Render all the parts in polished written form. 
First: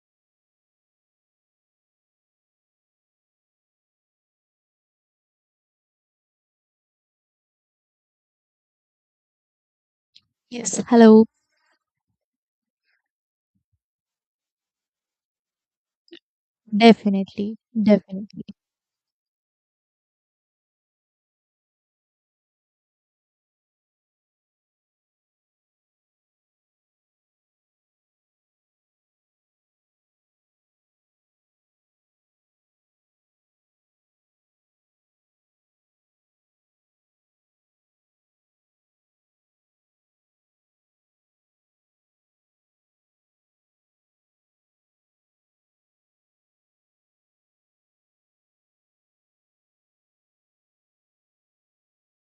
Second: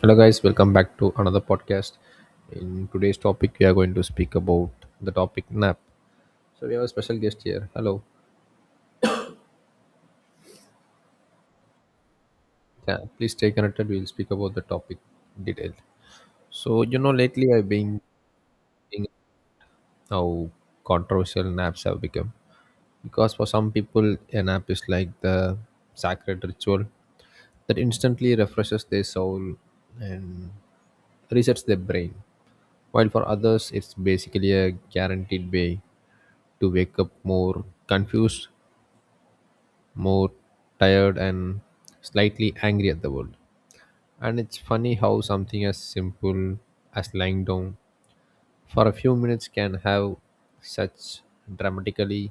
Hello, guys, welcome back to another podcast. In today's topic, we are going to speak about the topic nap. So, we have a special guest here. Hello, Yes, hello. yeah, please stay connected. We'll speak about the topic in detail. So, lately Definitely, I've been definitely, thinking how controversial naps have become, because for some people, a nap is like the sacred ritual that instantly refreshes their soul and resets their brain, while for others, it's basically a guaranteed way to wake up more confused, more tired, and slightly angry at the world. And it's funny how something as simple as lying down for a few minutes can have such dramatically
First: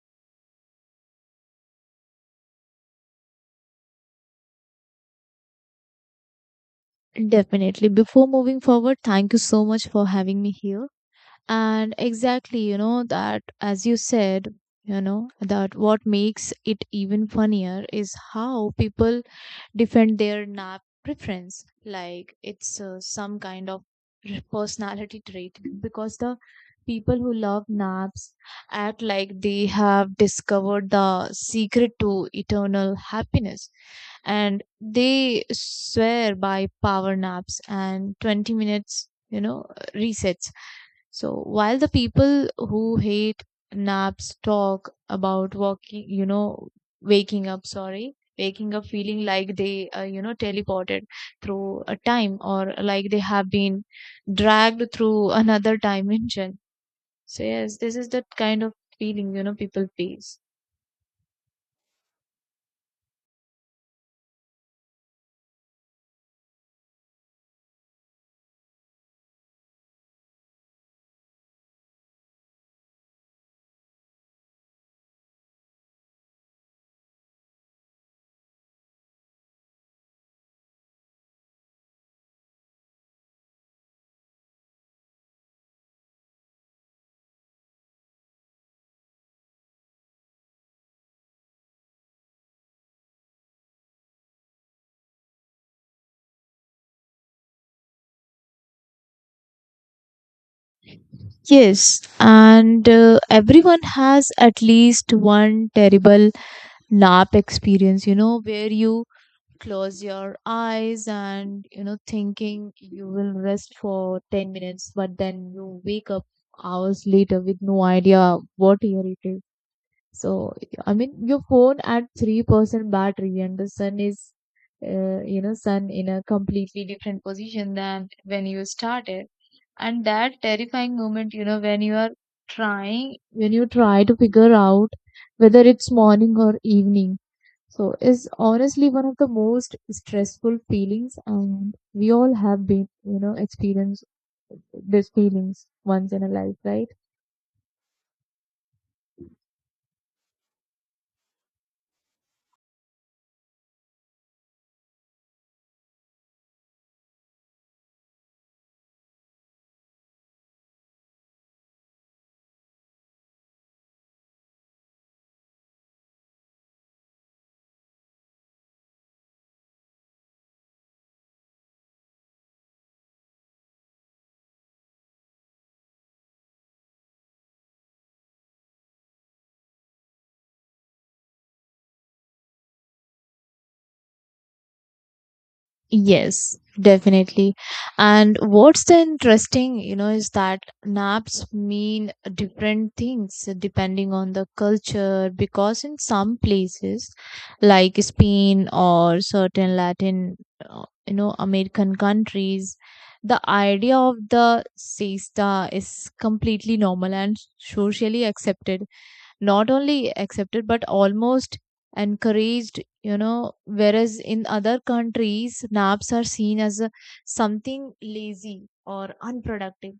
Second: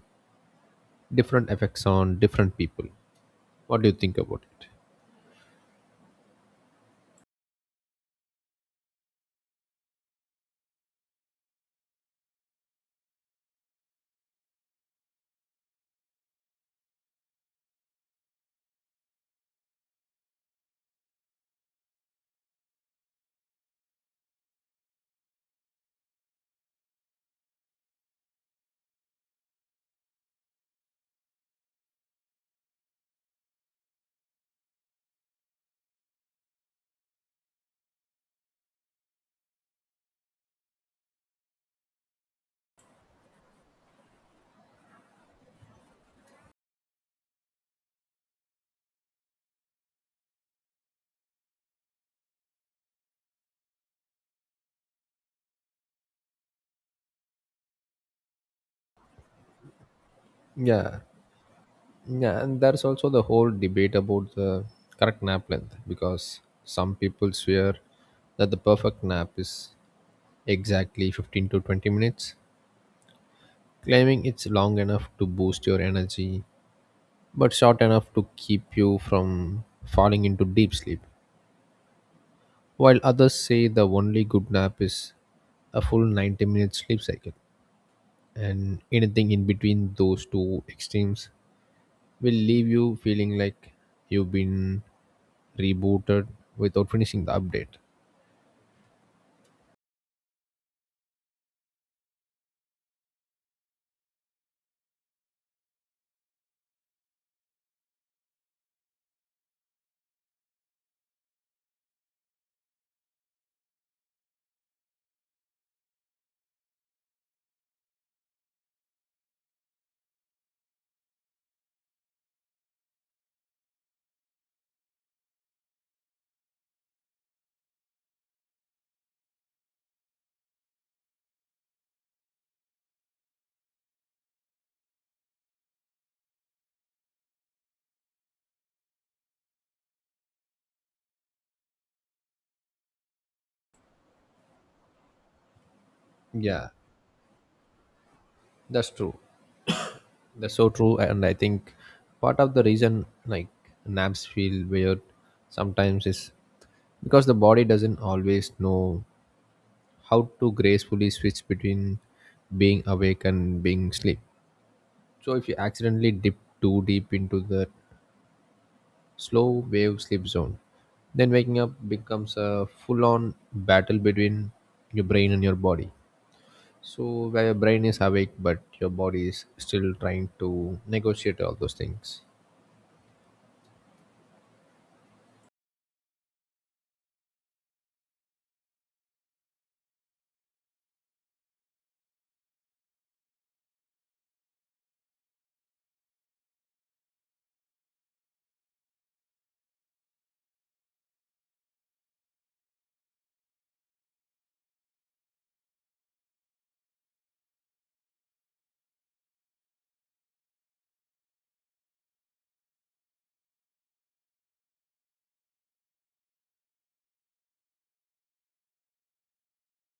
different effects on different people. What do you think about it? definitely. Before moving forward, thank you so much for having me here. And exactly, you know, that as you said, you know, that what makes it even funnier is how people defend their nap preference like it's some kind of personality trait because the people who love naps act like they have discovered the secret to eternal happiness, and they swear by power naps, and 20 minutes, you know, resets. So while the people who hate naps talk about walking you know waking up, sorry, waking up feeling like they teleported through a time, or like they have been dragged through another dimension. So, yes, this is that kind of feeling, you know, people face. Yeah. Yeah, and there's also the whole debate about the correct nap length, because some people swear that the perfect nap is exactly 15 to 20 minutes, claiming it's long enough to boost your energy but short enough to keep you from falling into deep sleep, while others say the only good nap is a full 90-minute sleep cycle, and anything in between those two extremes will leave you feeling like you've been rebooted without finishing the update. Yes, and everyone has at least one terrible nap experience, you know, where you close your eyes and, you know, thinking you will rest for 10 minutes, but then you wake up hours later with no idea what year it is. So, I mean, your phone at 3% battery and the sun is, sun in a completely different position than when you started. And that terrifying moment, you know, when you try to figure out whether it's morning or evening. So, is honestly one of the most stressful feelings, and we all have been, you know, experienced these feelings once in a life, Yeah, right? that's true. That's so true. And I think part of the reason, like, naps feel weird sometimes is because the body doesn't always know how to gracefully switch between being awake and being asleep. So if you accidentally dip too deep into the slow wave sleep zone, then waking up becomes a full on battle between your brain and your body. So where your brain is awake, but your body is still trying to negotiate all those things. Yes, definitely. And what's the interesting, you know, is that naps mean different things depending on the culture, because in some places like Spain or certain Latin, American countries, the idea of the siesta is completely normal and socially accepted, not only accepted but almost encouraged, you know, whereas in other countries naps are seen as a, something lazy or unproductive,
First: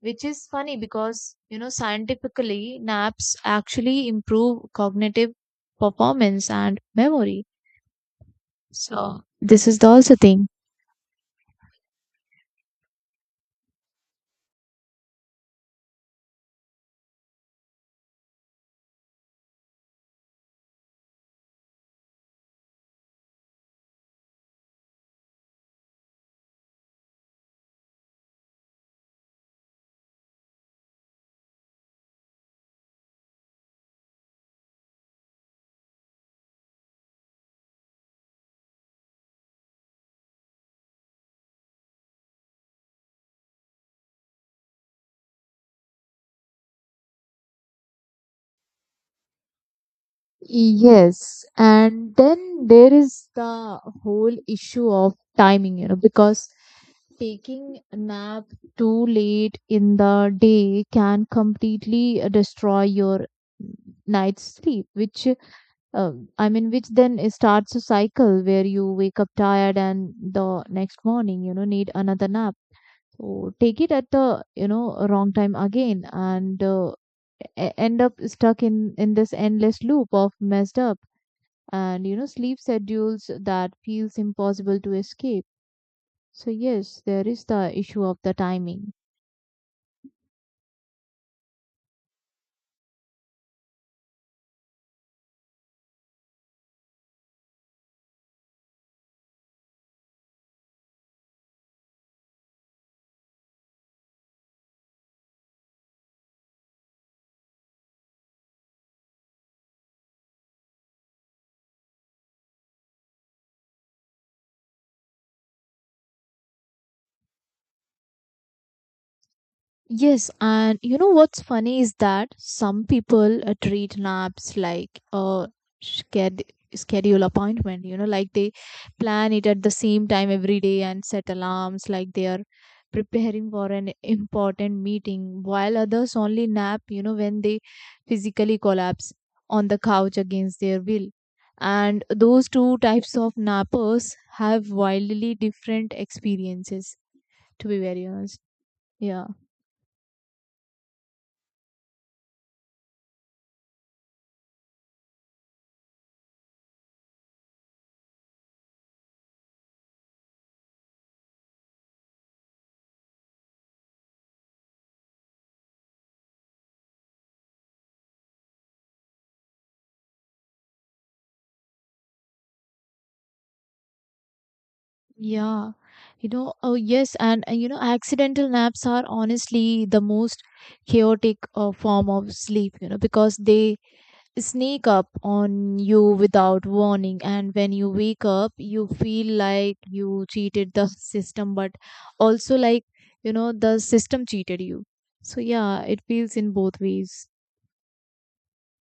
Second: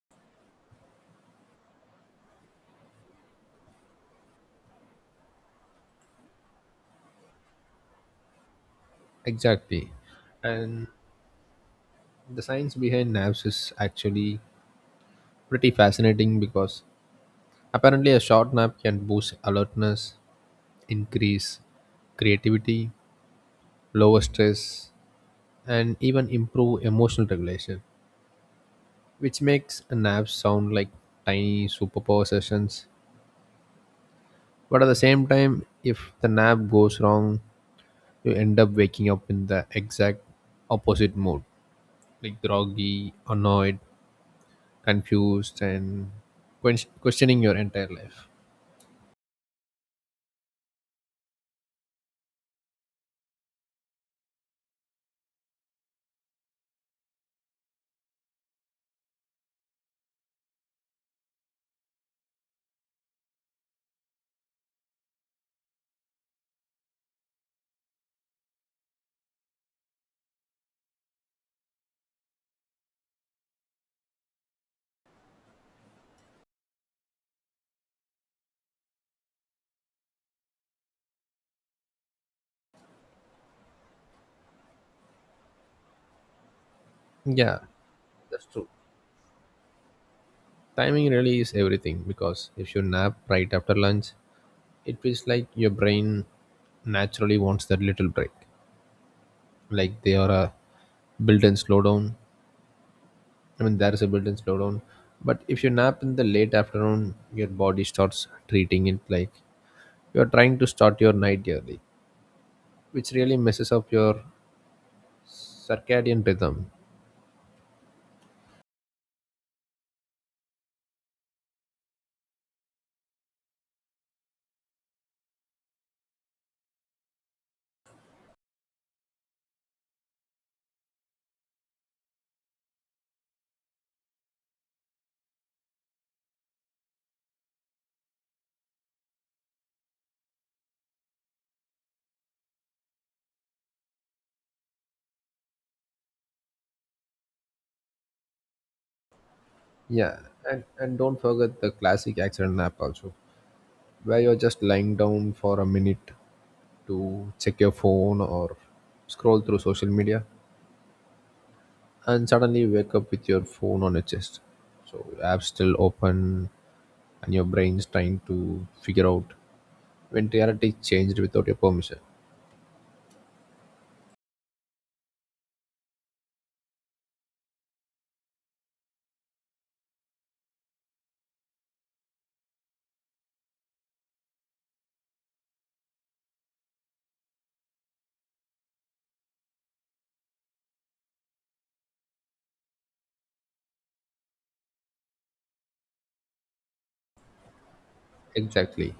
which is funny because, you know, scientifically naps actually improve cognitive performance and memory. So this is the Exactly. also thing. And the science behind naps is actually pretty fascinating, because apparently a short nap can boost alertness, increase creativity, lower stress, and even improve emotional regulation, which makes a nap sound like tiny superpower sessions. But at the same time, if the nap goes wrong, you end up waking up in the exact opposite mood, like groggy, annoyed, confused, and questioning your entire life. Yes, and then there is the whole issue of timing, you know, because taking a nap too late in the day can completely destroy your night's sleep, which uh, I mean, which then it starts a cycle where you wake up tired and the next morning, you know, need another nap. So take it at the, you know, wrong time again, and end up stuck in this endless loop of messed up, and, you know, sleep schedules that feels impossible to escape. So yes, there is Yeah, the issue of the that's true. timing. Timing really is everything, because if you nap right after lunch, it feels like your brain naturally wants that little break, like they are a built-in slowdown. I mean, there is a built-in slowdown. But if you nap in the late afternoon, your body starts treating it like you're trying to start your night early, which really messes up your circadian rhythm. Yes, and you know what's funny is that some people treat naps like a sched schedule appointment, you know, like they plan it at the same time every day and set alarms like they are preparing for an important meeting, while others only nap, you know, when they physically collapse on the couch against their will. And those two types of nappers have wildly different experiences, to be very honest. Yeah. Yeah, and don't forget the classic accident nap also, where you're just lying down for a minute to check your phone or scroll through social media, and suddenly you wake up with your phone on your chest. So your app's still open, and your brain's trying to figure out when reality changed without your permission. Yeah, you know, oh yes, and, you know, accidental naps are honestly the most chaotic form of sleep, you know, because they sneak up on you without warning. And when you wake up, you feel like you cheated the system, but also like, you know, the system cheated you. So, yeah, it feels in both ways. Exactly.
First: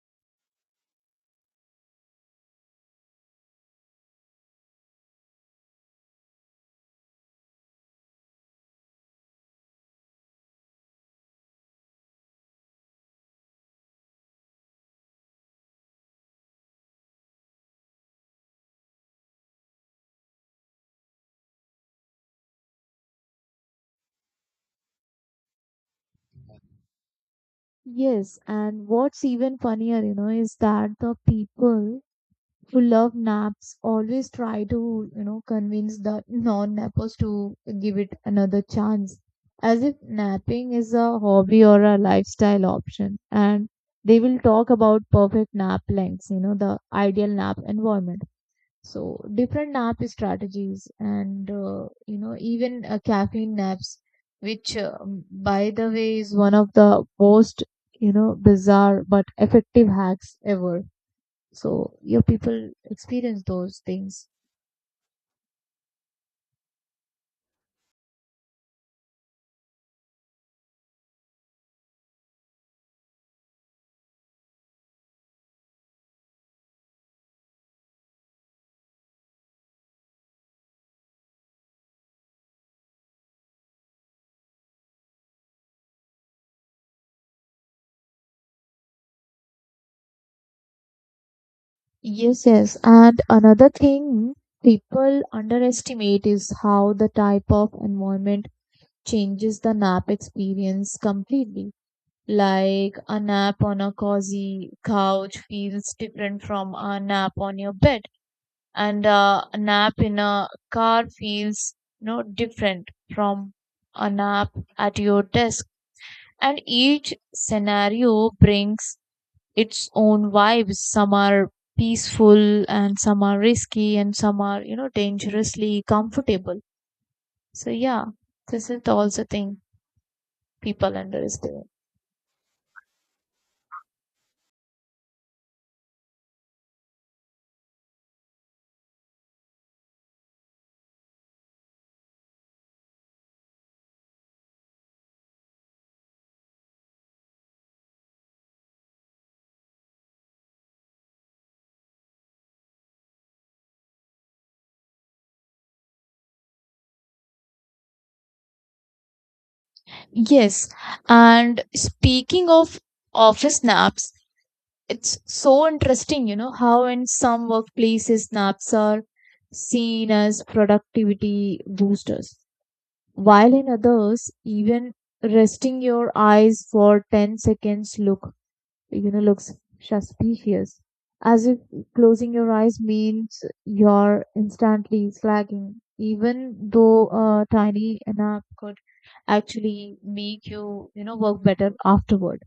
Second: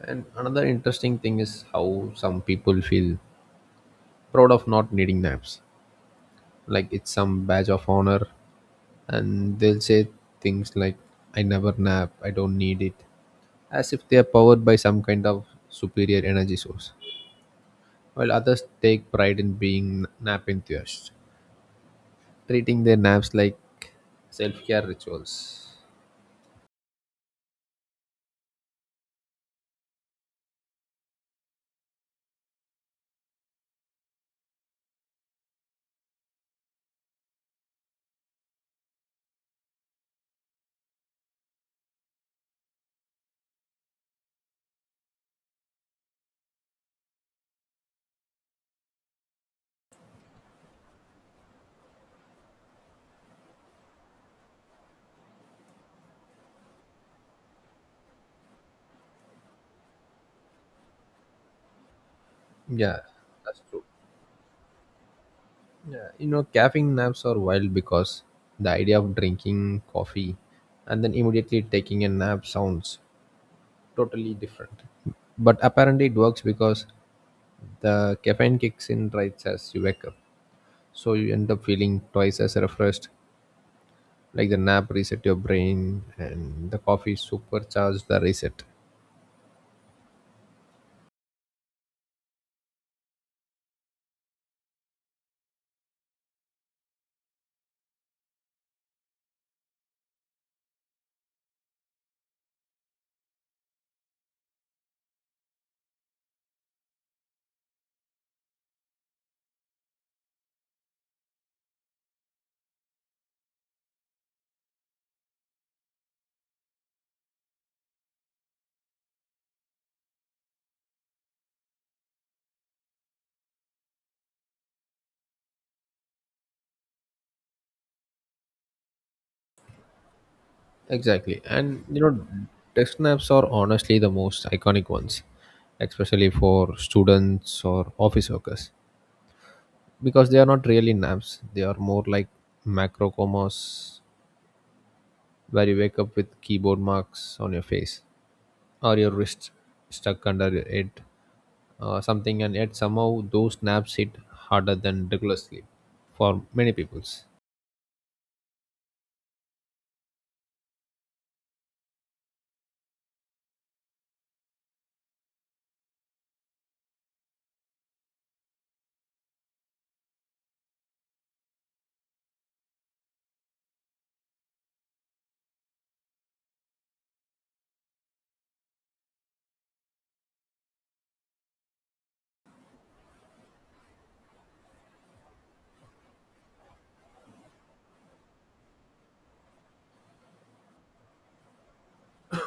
And another interesting thing is how some people feel proud of not needing naps, like it's some badge of honor, and they'll say things like, "I never nap, I don't need it," as if they are powered by some kind of superior energy source, while others take pride in being nap enthusiasts, treating their naps like self-care rituals. Yes, and what's even funnier, you know, is that the people who love naps always try to, you know, convince the non-nappers to give it another chance, as if napping is a hobby or a lifestyle option. And they will talk about perfect nap lengths, you know, the ideal nap environment. So different nap strategies and, you know, even caffeine naps, which, by the way, is one of the most, you know, bizarre but effective hacks ever, so your people Yeah, experience that's those true. things. Yeah, caffeine naps are wild, because the idea of drinking coffee and then immediately taking a nap sounds totally different, but apparently it works because the caffeine kicks in right as you wake up, so you end up feeling twice as refreshed. Like the nap reset your brain, and the coffee supercharged the reset. Yes, yes. And another thing people underestimate is how the type of environment changes the nap experience completely. Like a nap on a cozy couch feels different from a nap on your bed, and a nap in a car feels, you know, different from a nap at your desk. And each scenario brings its own vibes. Some are peaceful, and some are risky, and some are, you know, dangerously comfortable. So, yeah, this is also thing people Exactly, underestimate. and desk naps are honestly the most iconic ones, especially for students or office workers, because they are not really naps; they are more like macro comas, where you wake up with keyboard marks on your face or your wrist stuck under your head, something, and yet somehow those naps hit harder than regular sleep for many peoples. Yes. And speaking of office naps, it's so interesting, you know, how in some workplaces naps are seen as productivity boosters, while in others, even resting your eyes for 10 seconds look, you know, looks suspicious, as if closing your eyes means you're instantly slacking, even though a tiny nap could actually make you, you know, work better afterward.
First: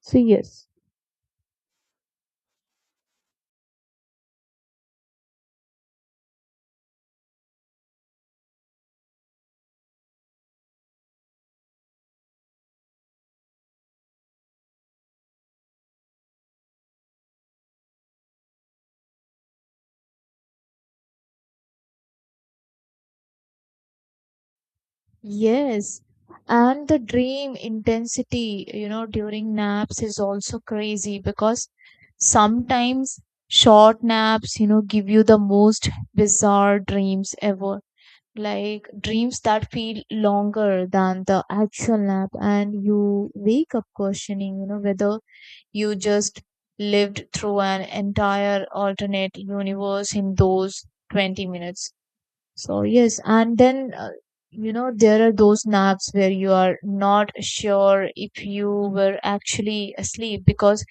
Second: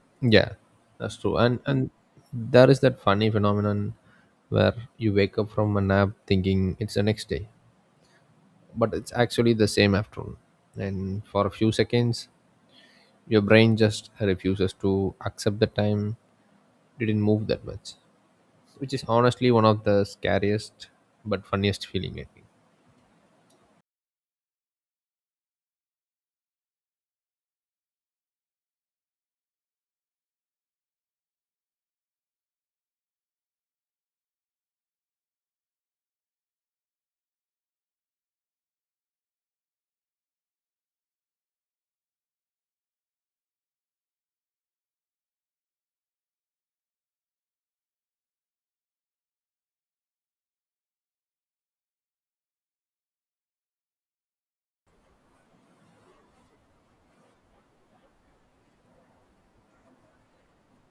So Yeah, yes, that's true. And there is that funny phenomenon where you wake up from a nap thinking it's the next day, but it's actually the same afternoon, and for a few seconds your brain just refuses to accept the time didn't move that much, which is honestly one of the scariest but funniest feeling, I think. yes. And the dream intensity, you know, during naps is also crazy, because sometimes short naps, you know, give you the most bizarre dreams ever, like dreams that feel longer than the actual nap, and you wake up questioning, you know, whether you just lived through an entire alternate universe in those 20 minutes. So yes, and then you know, there are those naps where you are not sure if you were actually asleep, because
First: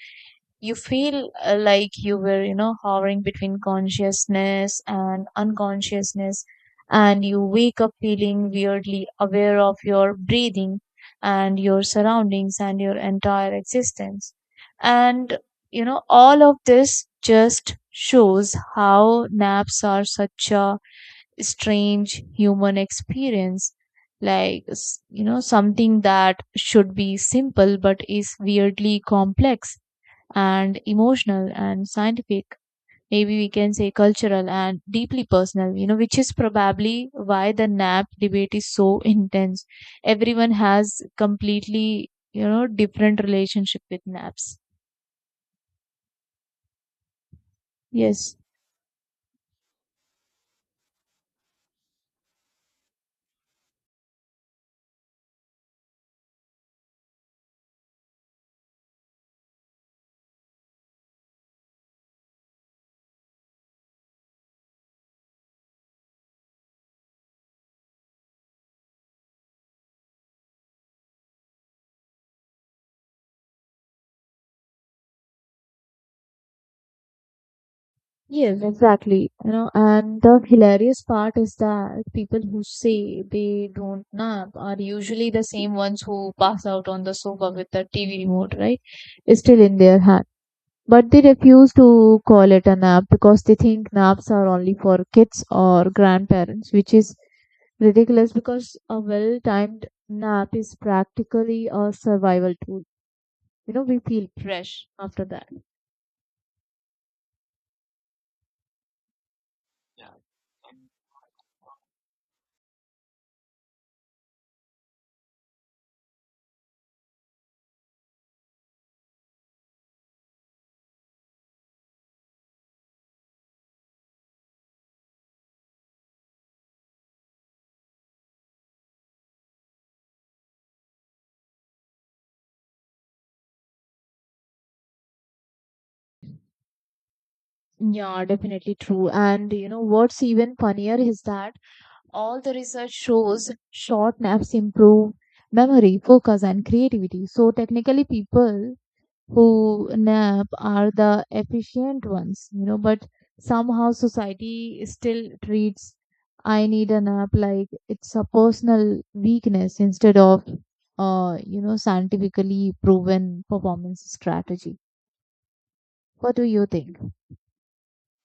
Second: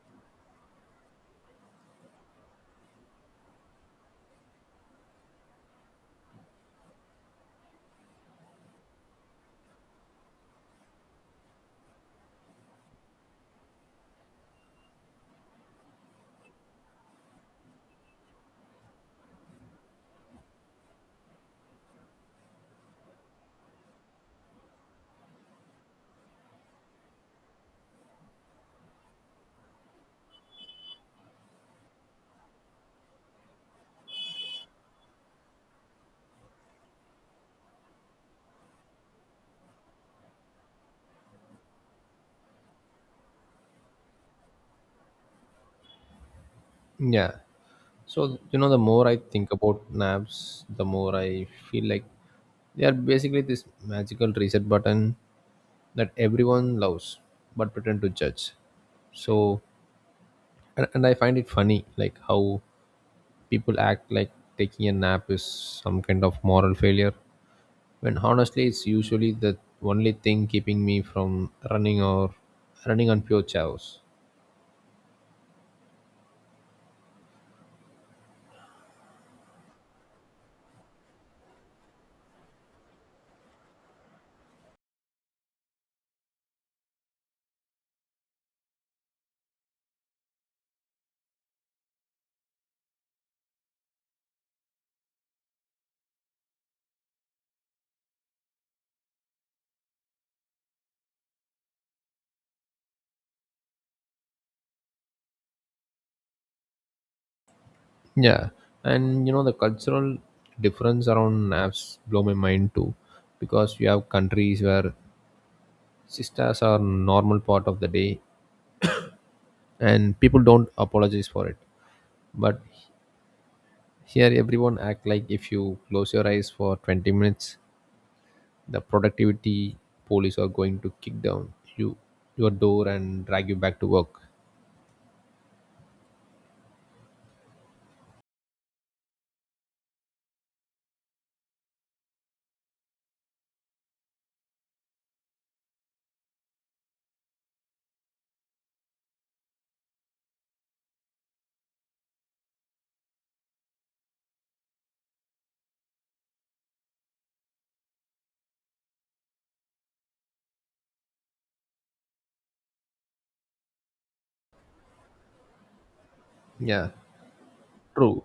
you feel like you were, you know, hovering between consciousness and unconsciousness, and you wake up feeling weirdly aware of your breathing and your surroundings and your entire existence, and, you know, all of this just shows how naps are such a strange human experience, like you know, something that should be simple but is weirdly complex and emotional and scientific, maybe we can say cultural and deeply personal, you know, which is probably why the nap debate is so intense. Everyone has completely, you know, different relationship with naps. Yeah. yes So, the more I think about naps, the more I feel like they are basically this magical reset button that everyone loves but pretend to judge. So, and I find it funny, like how people act like taking a nap is some kind of moral failure, when honestly it's usually the only thing keeping me from running or running on pure chaos. yes exactly, you know, and the hilarious part is that people who say they don't nap are usually the same ones who pass out on the sofa with the TV remote, right, still in their hand. But they refuse to call it a nap because they think naps are only for kids or grandparents, which is ridiculous because a well timed nap is practically a survival tool. You know, we feel fresh after that. Yeah, and the cultural difference around naps blow my mind too, because you have countries where sisters are normal part of the day, and people don't apologize for it. But here, everyone act like if you close your eyes for 20 minutes, the productivity police are going to kick down you your door and drag you back to work. Yeah, definitely true. And you know what's even funnier is that all the research shows short naps improve memory, focus, and creativity. So technically, people who nap are the efficient ones, you know, but somehow society still treats "I need a nap" like it's a personal weakness, instead of, you know, scientifically proven performance strategy. What do you Yeah, think? true.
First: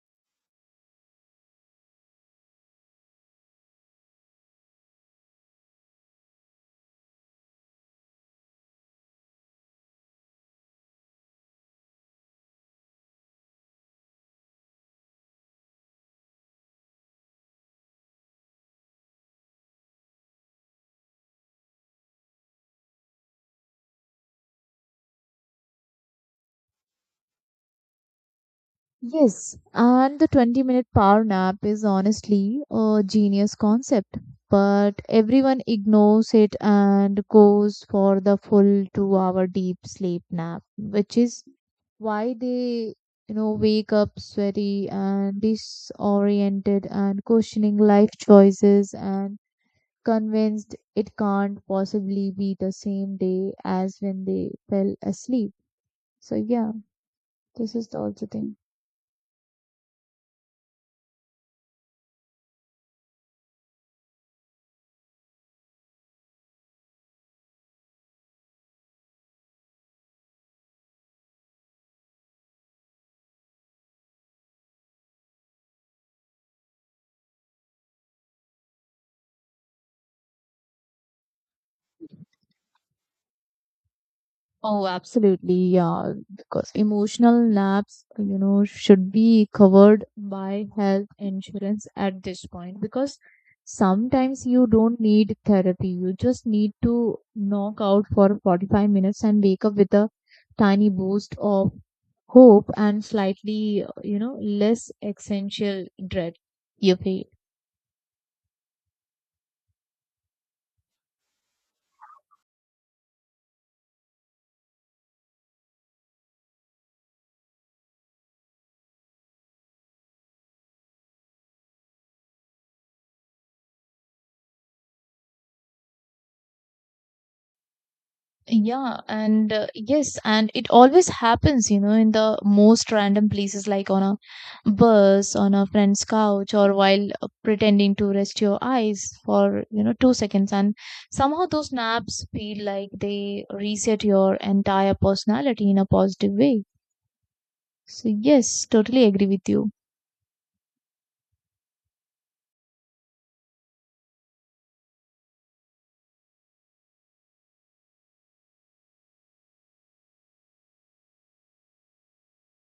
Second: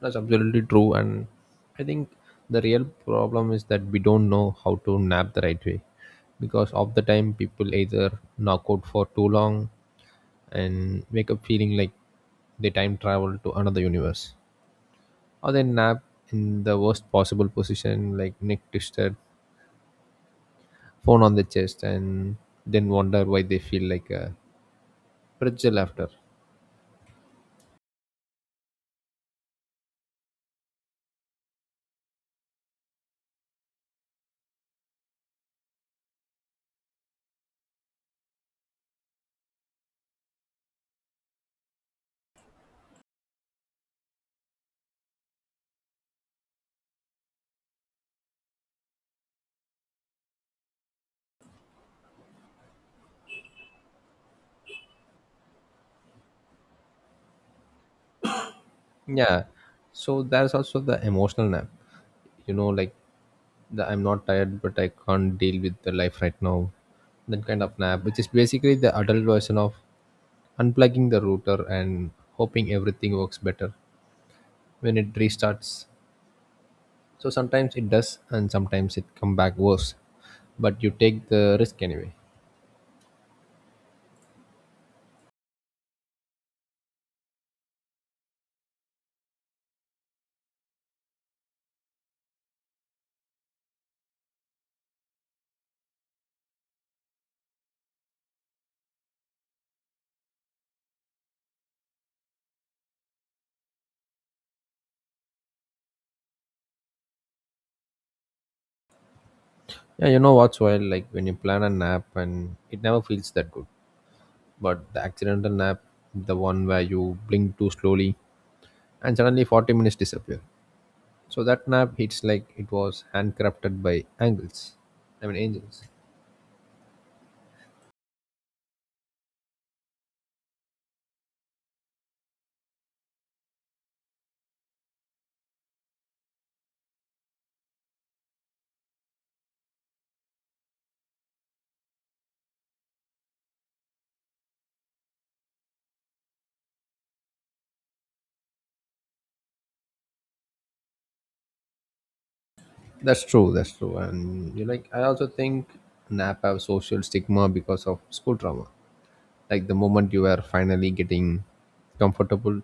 That's absolutely true. And I think the real problem is that we don't know how to nap the right way, because of the time people either knock out for too long and wake up feeling like they time travel to another universe, or they nap in the worst possible position, like neck twisted, phone on the chest, and then wonder why they feel like a pretzel after. Yes, and the 20-minute power nap is honestly a genius concept, but everyone ignores it and goes for the full 2-hour deep sleep nap, which is why they, you know, wake up sweaty and disoriented and questioning life choices and convinced it can't possibly be the same day as when they fell asleep. So yeah, this is the also thing. Yeah. So there's also the emotional nap. Like the "I'm not tired, but I can't deal with the life right now." That kind of nap, which is basically the adult version of unplugging the router and hoping everything works better when it restarts. So sometimes it does, and sometimes it come back worse. But you take the risk anyway. Oh, absolutely. Yeah. Because emotional naps, you know, should be covered by health insurance at this point, because sometimes you don't need therapy. You just need to knock out for 45 minutes and wake up with a tiny boost of hope and slightly, you know, less essential dread you feel. Yeah, you know what's wild? Like when you plan a nap, and it never feels that good. But the accidental nap, the one where you blink too slowly and suddenly 40 minutes disappear. So that nap hits like it was handcrafted by angels. I mean angels. Yeah, and it always happens, you know, in the most random places, like on a bus, on a friend's couch, or while pretending to rest your eyes for, you know, 2 seconds. And somehow those naps feel like they reset your entire personality in a positive way. So, yes, totally agree with you. That's true, that's true. And you, like, I also think nap have social stigma because of school trauma. Like the moment you are finally getting comfortable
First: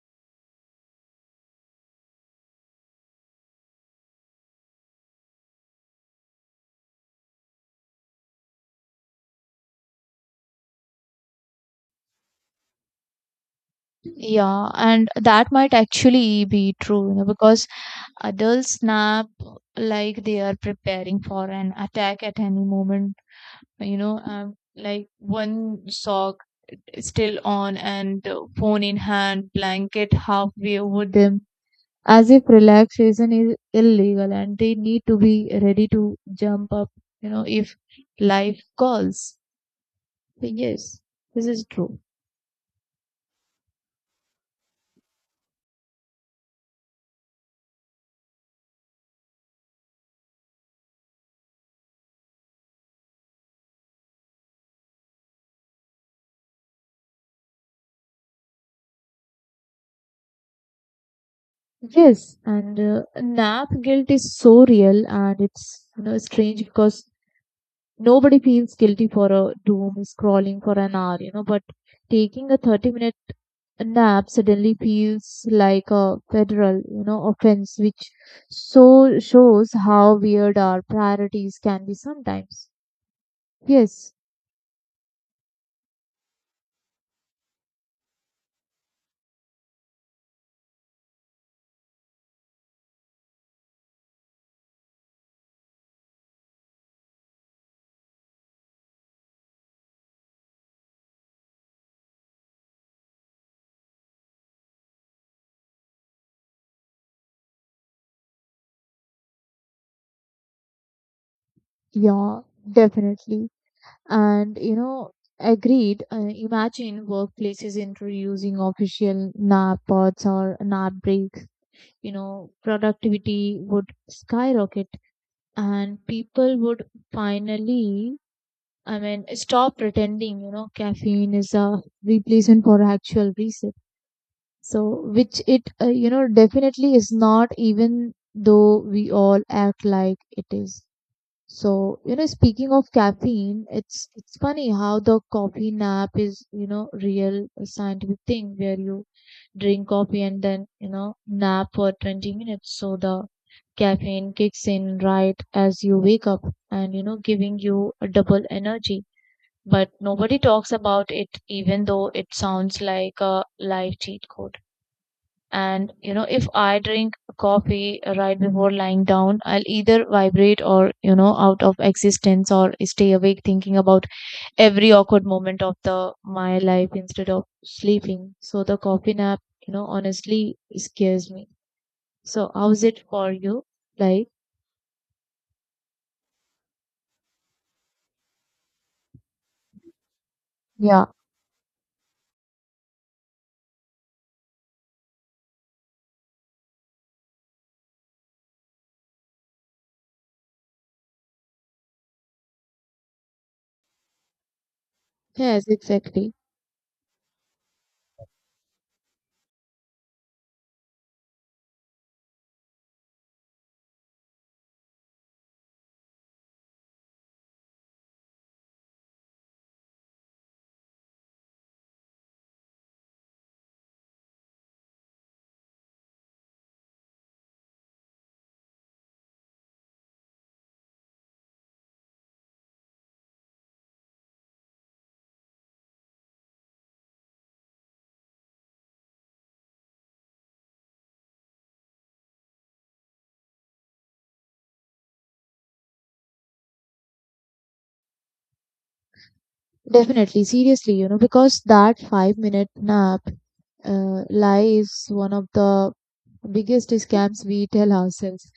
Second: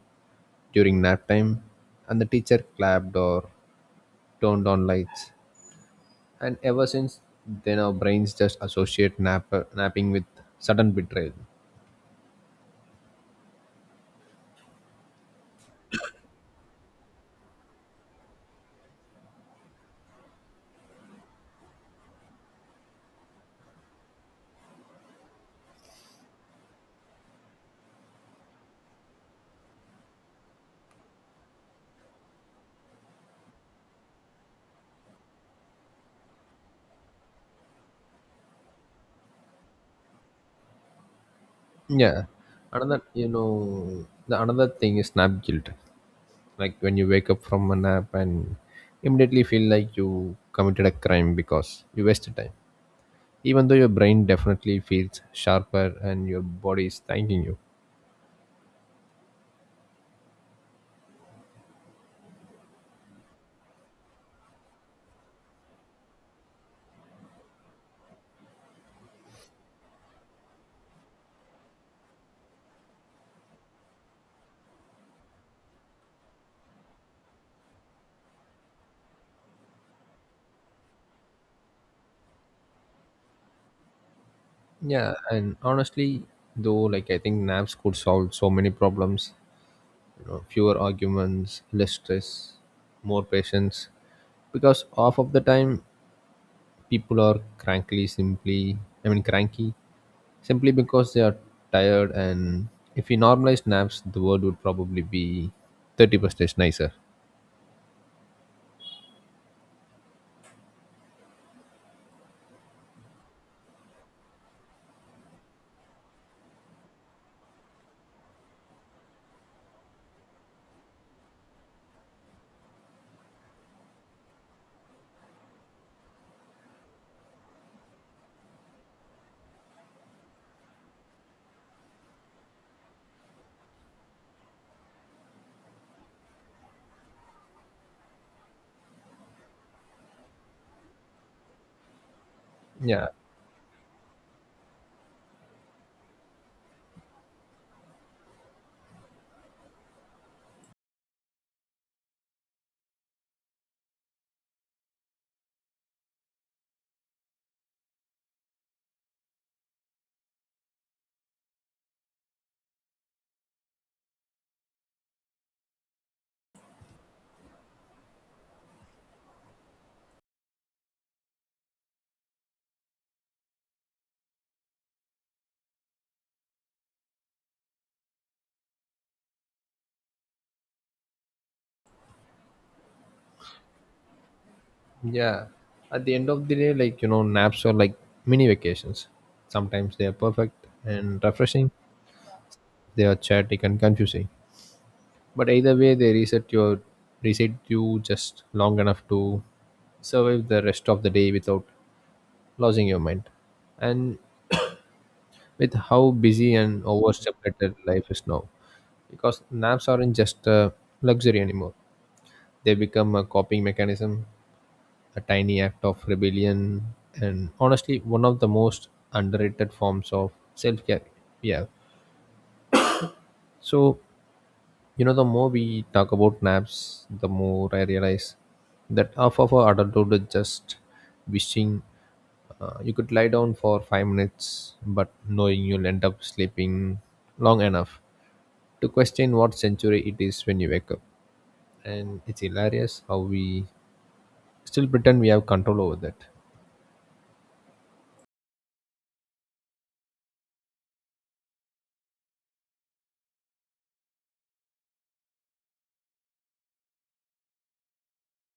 during nap time, and the teacher clapped or turned on lights. And ever since then our brains just associate napping with sudden betrayal. Yeah, and that might actually be true, you know, because adults nap like they are preparing for an attack at any moment, you know, like one sock still on, and phone in hand, blanket halfway over them, as if relaxation is illegal and they need to be ready to jump up, you know, if life calls. Yes, this is true. Yeah, another, the another thing is nap guilt, like when you wake up from a nap and immediately feel like you committed a crime because you wasted time, even though your brain definitely feels sharper and your body is thanking you. Yes, and nap guilt is so real, and it's, you know, strange because nobody feels guilty for a doom scrolling for an hour, you know, but taking a 30 minute a nap suddenly feels like a federal, you know, offense, which so shows how weird our priorities can be sometimes. Yes, Yeah, and honestly, though, like I think naps could solve so many problems. Fewer arguments, less stress, more patience, because half of the time people are crankly, simply. I mean, cranky simply because they are tired. And if we normalize naps, the world would probably be 30% nicer. yeah, definitely. And you know, agreed. Imagine workplaces introducing official nap pods or nap breaks. You know, productivity would skyrocket, and people would finally, I mean, stop pretending, you know, caffeine is a replacement for actual reset. So, which it, you know, definitely is not, even though we all act like it is. So, you know, speaking of Yeah, caffeine, it's funny how the coffee nap is, you know, real scientific thing where you drink coffee and then, you know, nap for 20 minutes. So the caffeine kicks in right as you wake up and, you know, giving you a double energy but nobody talks about it even though it sounds like a life cheat code. And you know, if I drink coffee right before lying down, I'll either vibrate or, you know, out of existence or stay awake thinking about every awkward moment of the my life instead of sleeping. So the coffee nap, you know, honestly scares me. So how's it for you? Like, yeah. At the end of the day, like, naps are like mini vacations. Sometimes they are perfect yeah, and refreshing, they are chaotic and confusing. But either way, they reset you just long enough to survive the rest of the day without losing your mind. And yes, with how exactly. busy and overstimulated life is now, because naps aren't just a luxury anymore. They become a coping mechanism, a tiny act of rebellion, and honestly, one of the most underrated forms of self care. Yeah. So, the more we talk about naps, the more I realize that half of our adulthood is just wishing you could lie down for 5 minutes, but knowing you'll end up sleeping long enough to question what century it is when you wake up. And it's hilarious how we still pretend we have control over that. Definitely, seriously, you know, because that 5-minute minute nap lie is one of the biggest scams we tell ourselves,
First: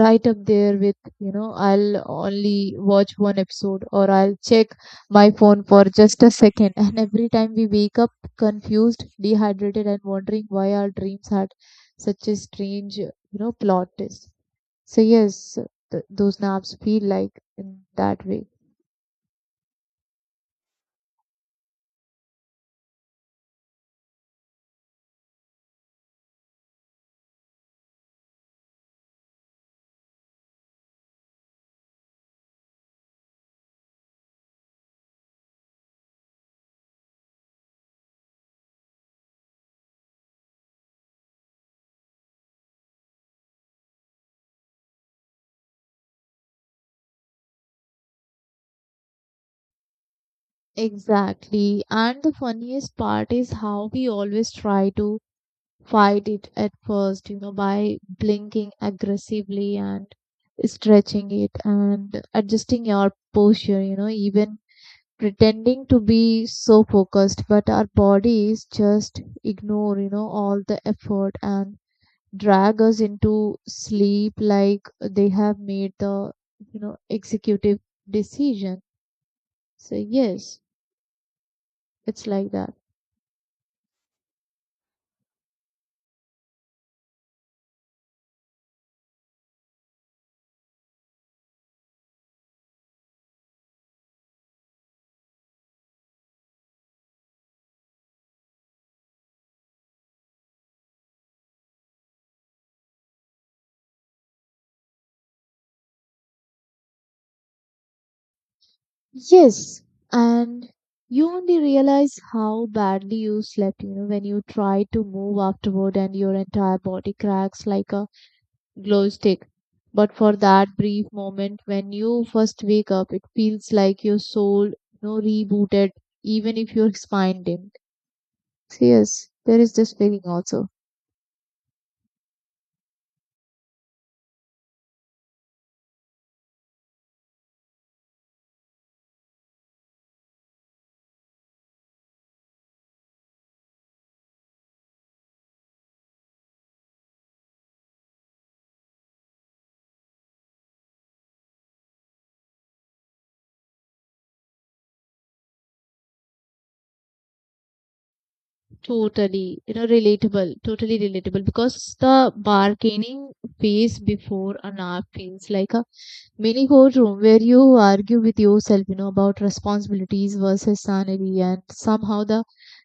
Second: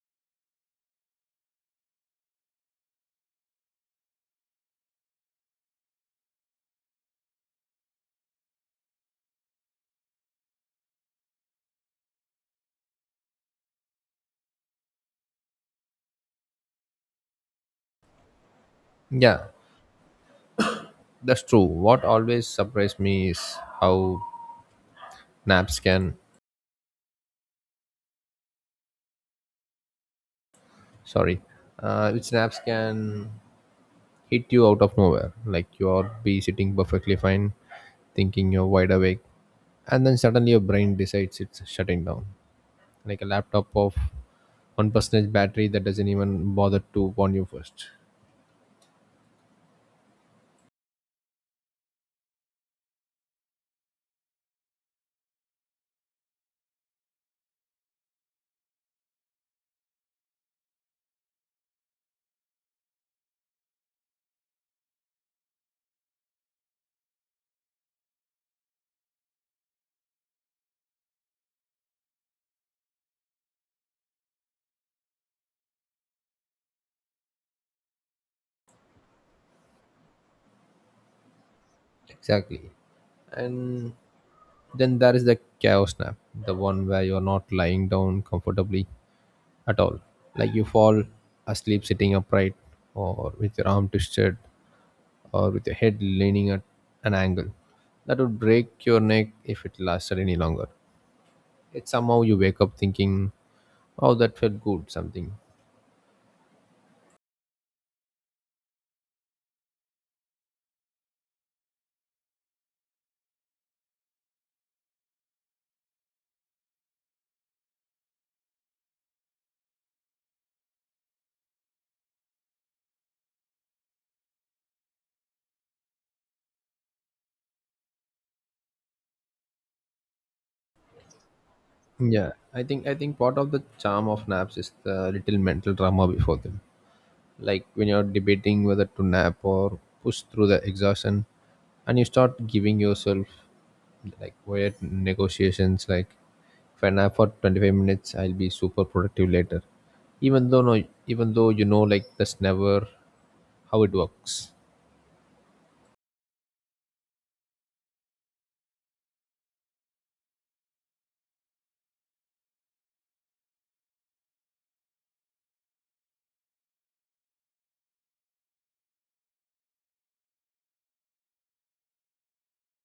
right up there with, you know, I'll only watch one episode or I'll check my phone for just a second. And every time we wake up confused, dehydrated, and wondering why our dreams had such a strange, you know, plot twist. So yes, those naps feel like in that way. Yeah, that's true. What always surprised me is how naps can, sorry, which naps can hit you out of nowhere. Like you'll be sitting perfectly fine, thinking you're wide awake, and then suddenly your brain decides it's shutting down, like a laptop of one percentage battery that doesn't even bother to warn you first. Exactly. And the funniest part is how we always try to fight it at first, you know, by blinking aggressively and stretching it and adjusting your posture, you know, even pretending to be so focused, but our bodies just ignore, you know, all the effort and drag us into sleep like they have made the, you know, executive decision. So, yes, it's like Exactly. that. And then there is the chaos nap, the one where you're not lying down comfortably at all. Like you fall asleep sitting upright, or with your arm twisted, or with your head leaning at an angle. That would break your neck if it lasted any longer. It's somehow you wake up thinking, "Oh, that felt good," something. Yes, and you only realize how badly you slept, you know, when you try to move afterward and your entire body cracks like a glow stick. But for that brief moment when you first wake up, it feels like your soul, you know, rebooted, even if your spine did. Yes, there is this feeling also. Yeah, I think part of the charm of naps is the little mental drama before them, like when you're debating whether to nap or push through the exhaustion, and you start giving yourself like weird negotiations like, if I nap for 25 minutes I'll be super productive later, even though no, even though, like, that's never how it works. Totally, you know, relatable, totally relatable, because the bargaining phase before a nap feels like a mini courtroom where you argue with yourself, you know, about responsibilities versus sanity, and somehow the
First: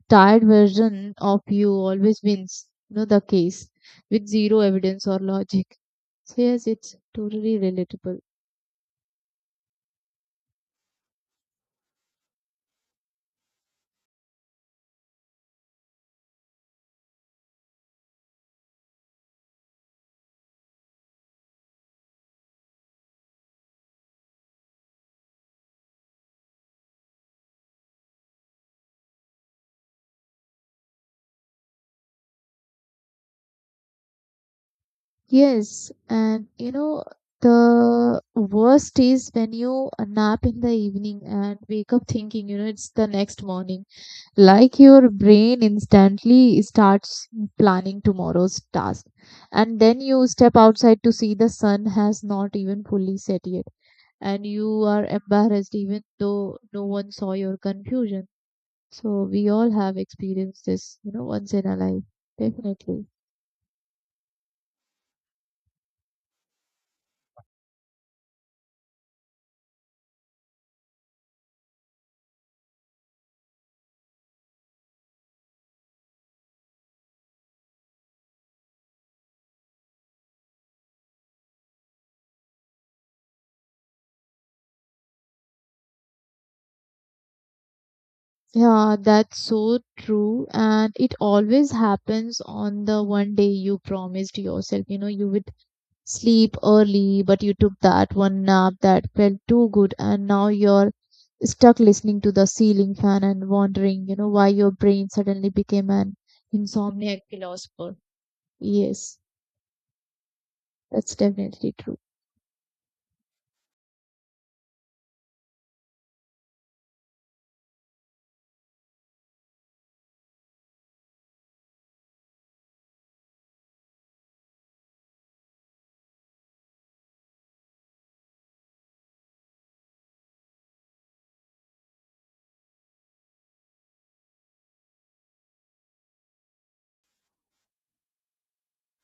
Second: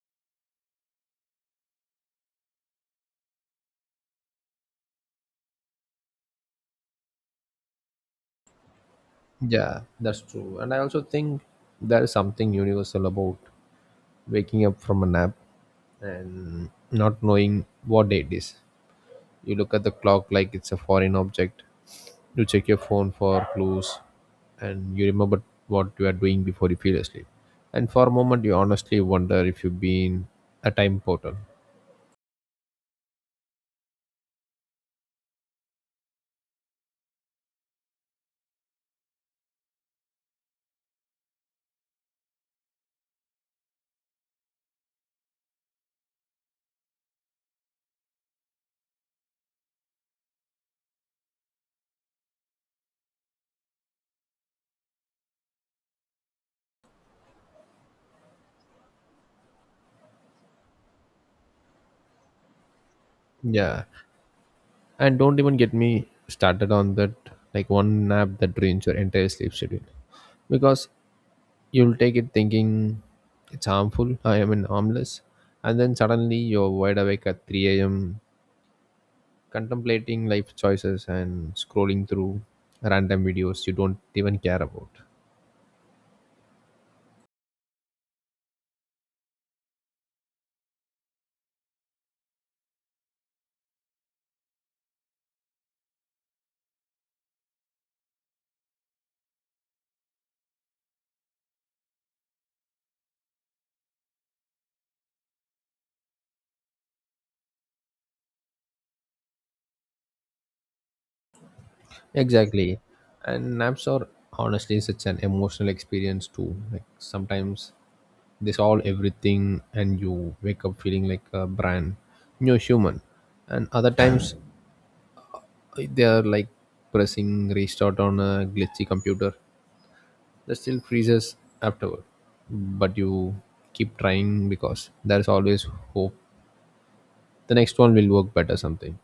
tired version of you always wins, you know, the case with zero evidence or logic. So yes, it's totally relatable. Yeah, that's true. And I also think there is something universal about waking up from a nap and not knowing what day it is. You look at the clock like it's a foreign object, you check your phone for clues, and you remember what you are doing before you feel asleep. And for a moment, you honestly wonder if you've been a time portal. Yes, and you know, the worst is when you nap in the evening and wake up thinking, you know, it's the next morning, like your brain instantly starts planning tomorrow's task and then you step outside to see the sun has not even fully set yet and you are embarrassed even though no one saw your confusion. So we all have experienced this, you know, once in our life. Definitely. Yeah, and don't even get me started on that, like one nap that drains your entire sleep schedule, because you'll take it thinking it's harmful, I am an harmless, and then suddenly you're wide awake at 3 a.m. contemplating life choices and scrolling through random videos you don't even care about. Yeah, that's so true, and it always happens on the one day you promised yourself, you know, you would sleep early, but you took that one nap that felt too good, and now you're stuck listening to the ceiling fan and wondering, you know, why your brain suddenly became an insomniac philosopher. Yes, that's definitely true. Exactly. And naps are honestly such an emotional experience too. Like sometimes they solve everything and you wake up feeling like a brand new human. And other times they are like pressing restart on a glitchy computer that still freezes afterward. But you keep trying because there's always hope the next one will work better something.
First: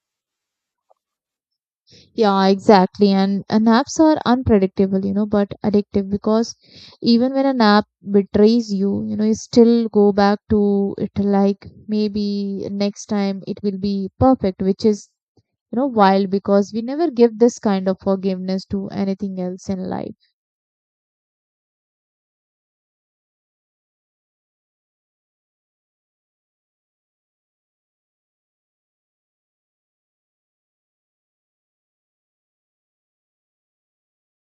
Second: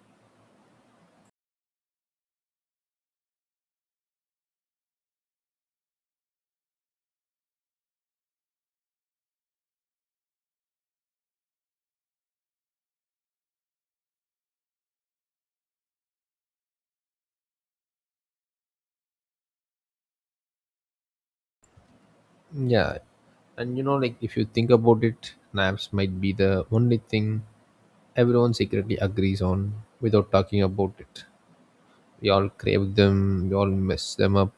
Yeah, exactly. And naps are unpredictable, you know, but addictive, because even when a nap betrays you, you know, you still go back to it like maybe next time it will be perfect, which is, you know, wild, because we never give this kind of forgiveness to anything else in life. Yeah. And like if you think about it, naps might be the only thing everyone secretly agrees on without talking about it. We all crave them, we all mess them up,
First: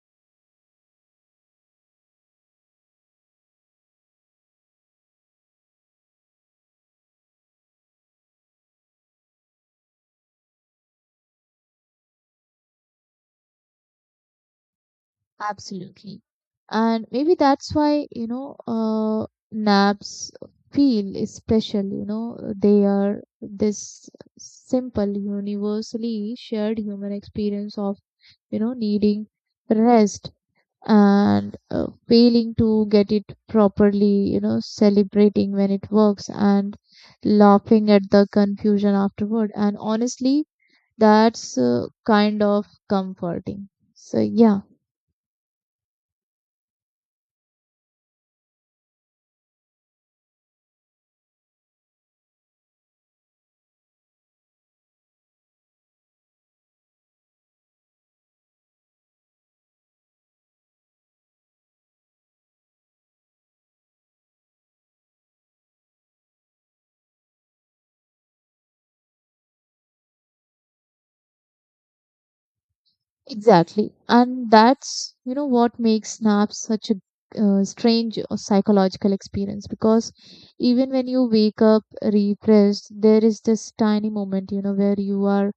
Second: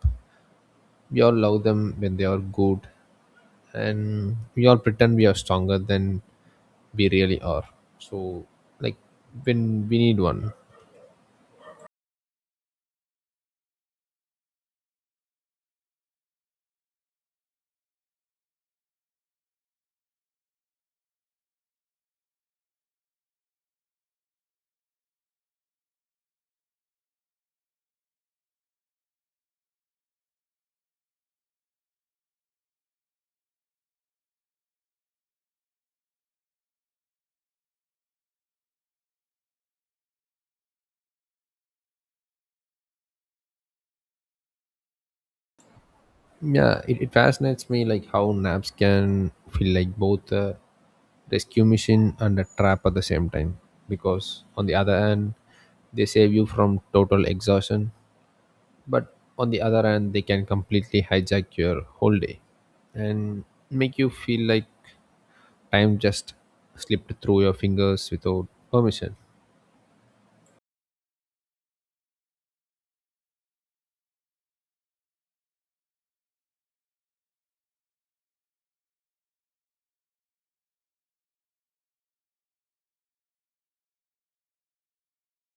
we all love them when they are good, and we all pretend we are stronger than we really are. So, like, when we need one. Absolutely. And maybe that's why, you know, naps feel special, you know. They are this simple universally shared human experience of, you know, needing rest and failing to get it properly, you know, celebrating when it works and laughing at the confusion afterward, and honestly that's kind of comforting. So yeah, Yeah, it fascinates me, like how naps can feel like both a rescue mission and a trap at the same time. Because on the other hand, they save you from total exhaustion, but on the other hand they can completely hijack your whole day and make you feel like time just slipped through your fingers without permission. exactly. And that's, you know, what makes Snaps such a strange or psychological experience, because even when you wake up refreshed, there is this tiny moment, you know, where you are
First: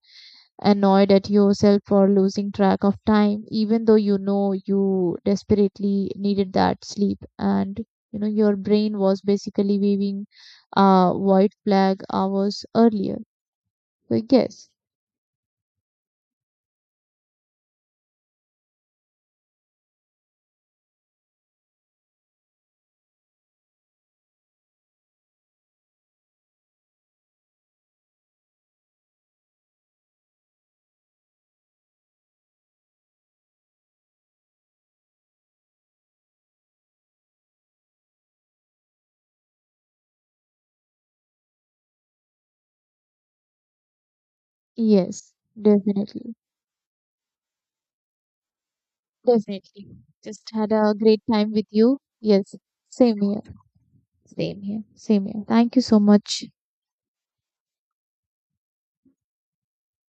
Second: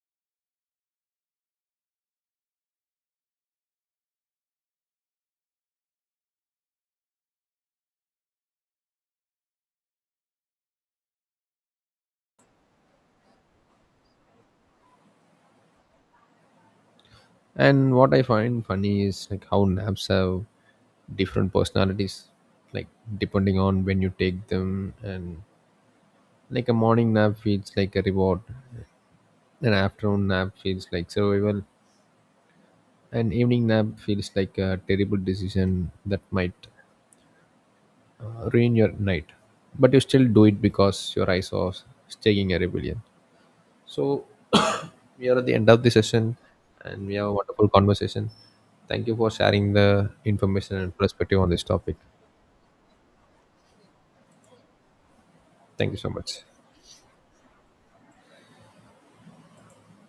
annoyed at yourself for losing track of time, even though you know you desperately needed that sleep and you know your brain was basically waving a white flag hours earlier. So yes, And what I find funny is like how naps have different personalities, like depending on when you take them, and like a morning nap feels like a reward, an afternoon nap feels like survival, an evening nap feels like a terrible decision that might ruin your night, but you still do it because your eyes are staging a rebellion. So we yes, are at the end of the session, definitely. and we have a wonderful conversation. Thank you for sharing Definitely. the Just had information a and great perspective on time this with topic. you. Yes, same here. Same here. Same here. Thank you Thank you so so much. much.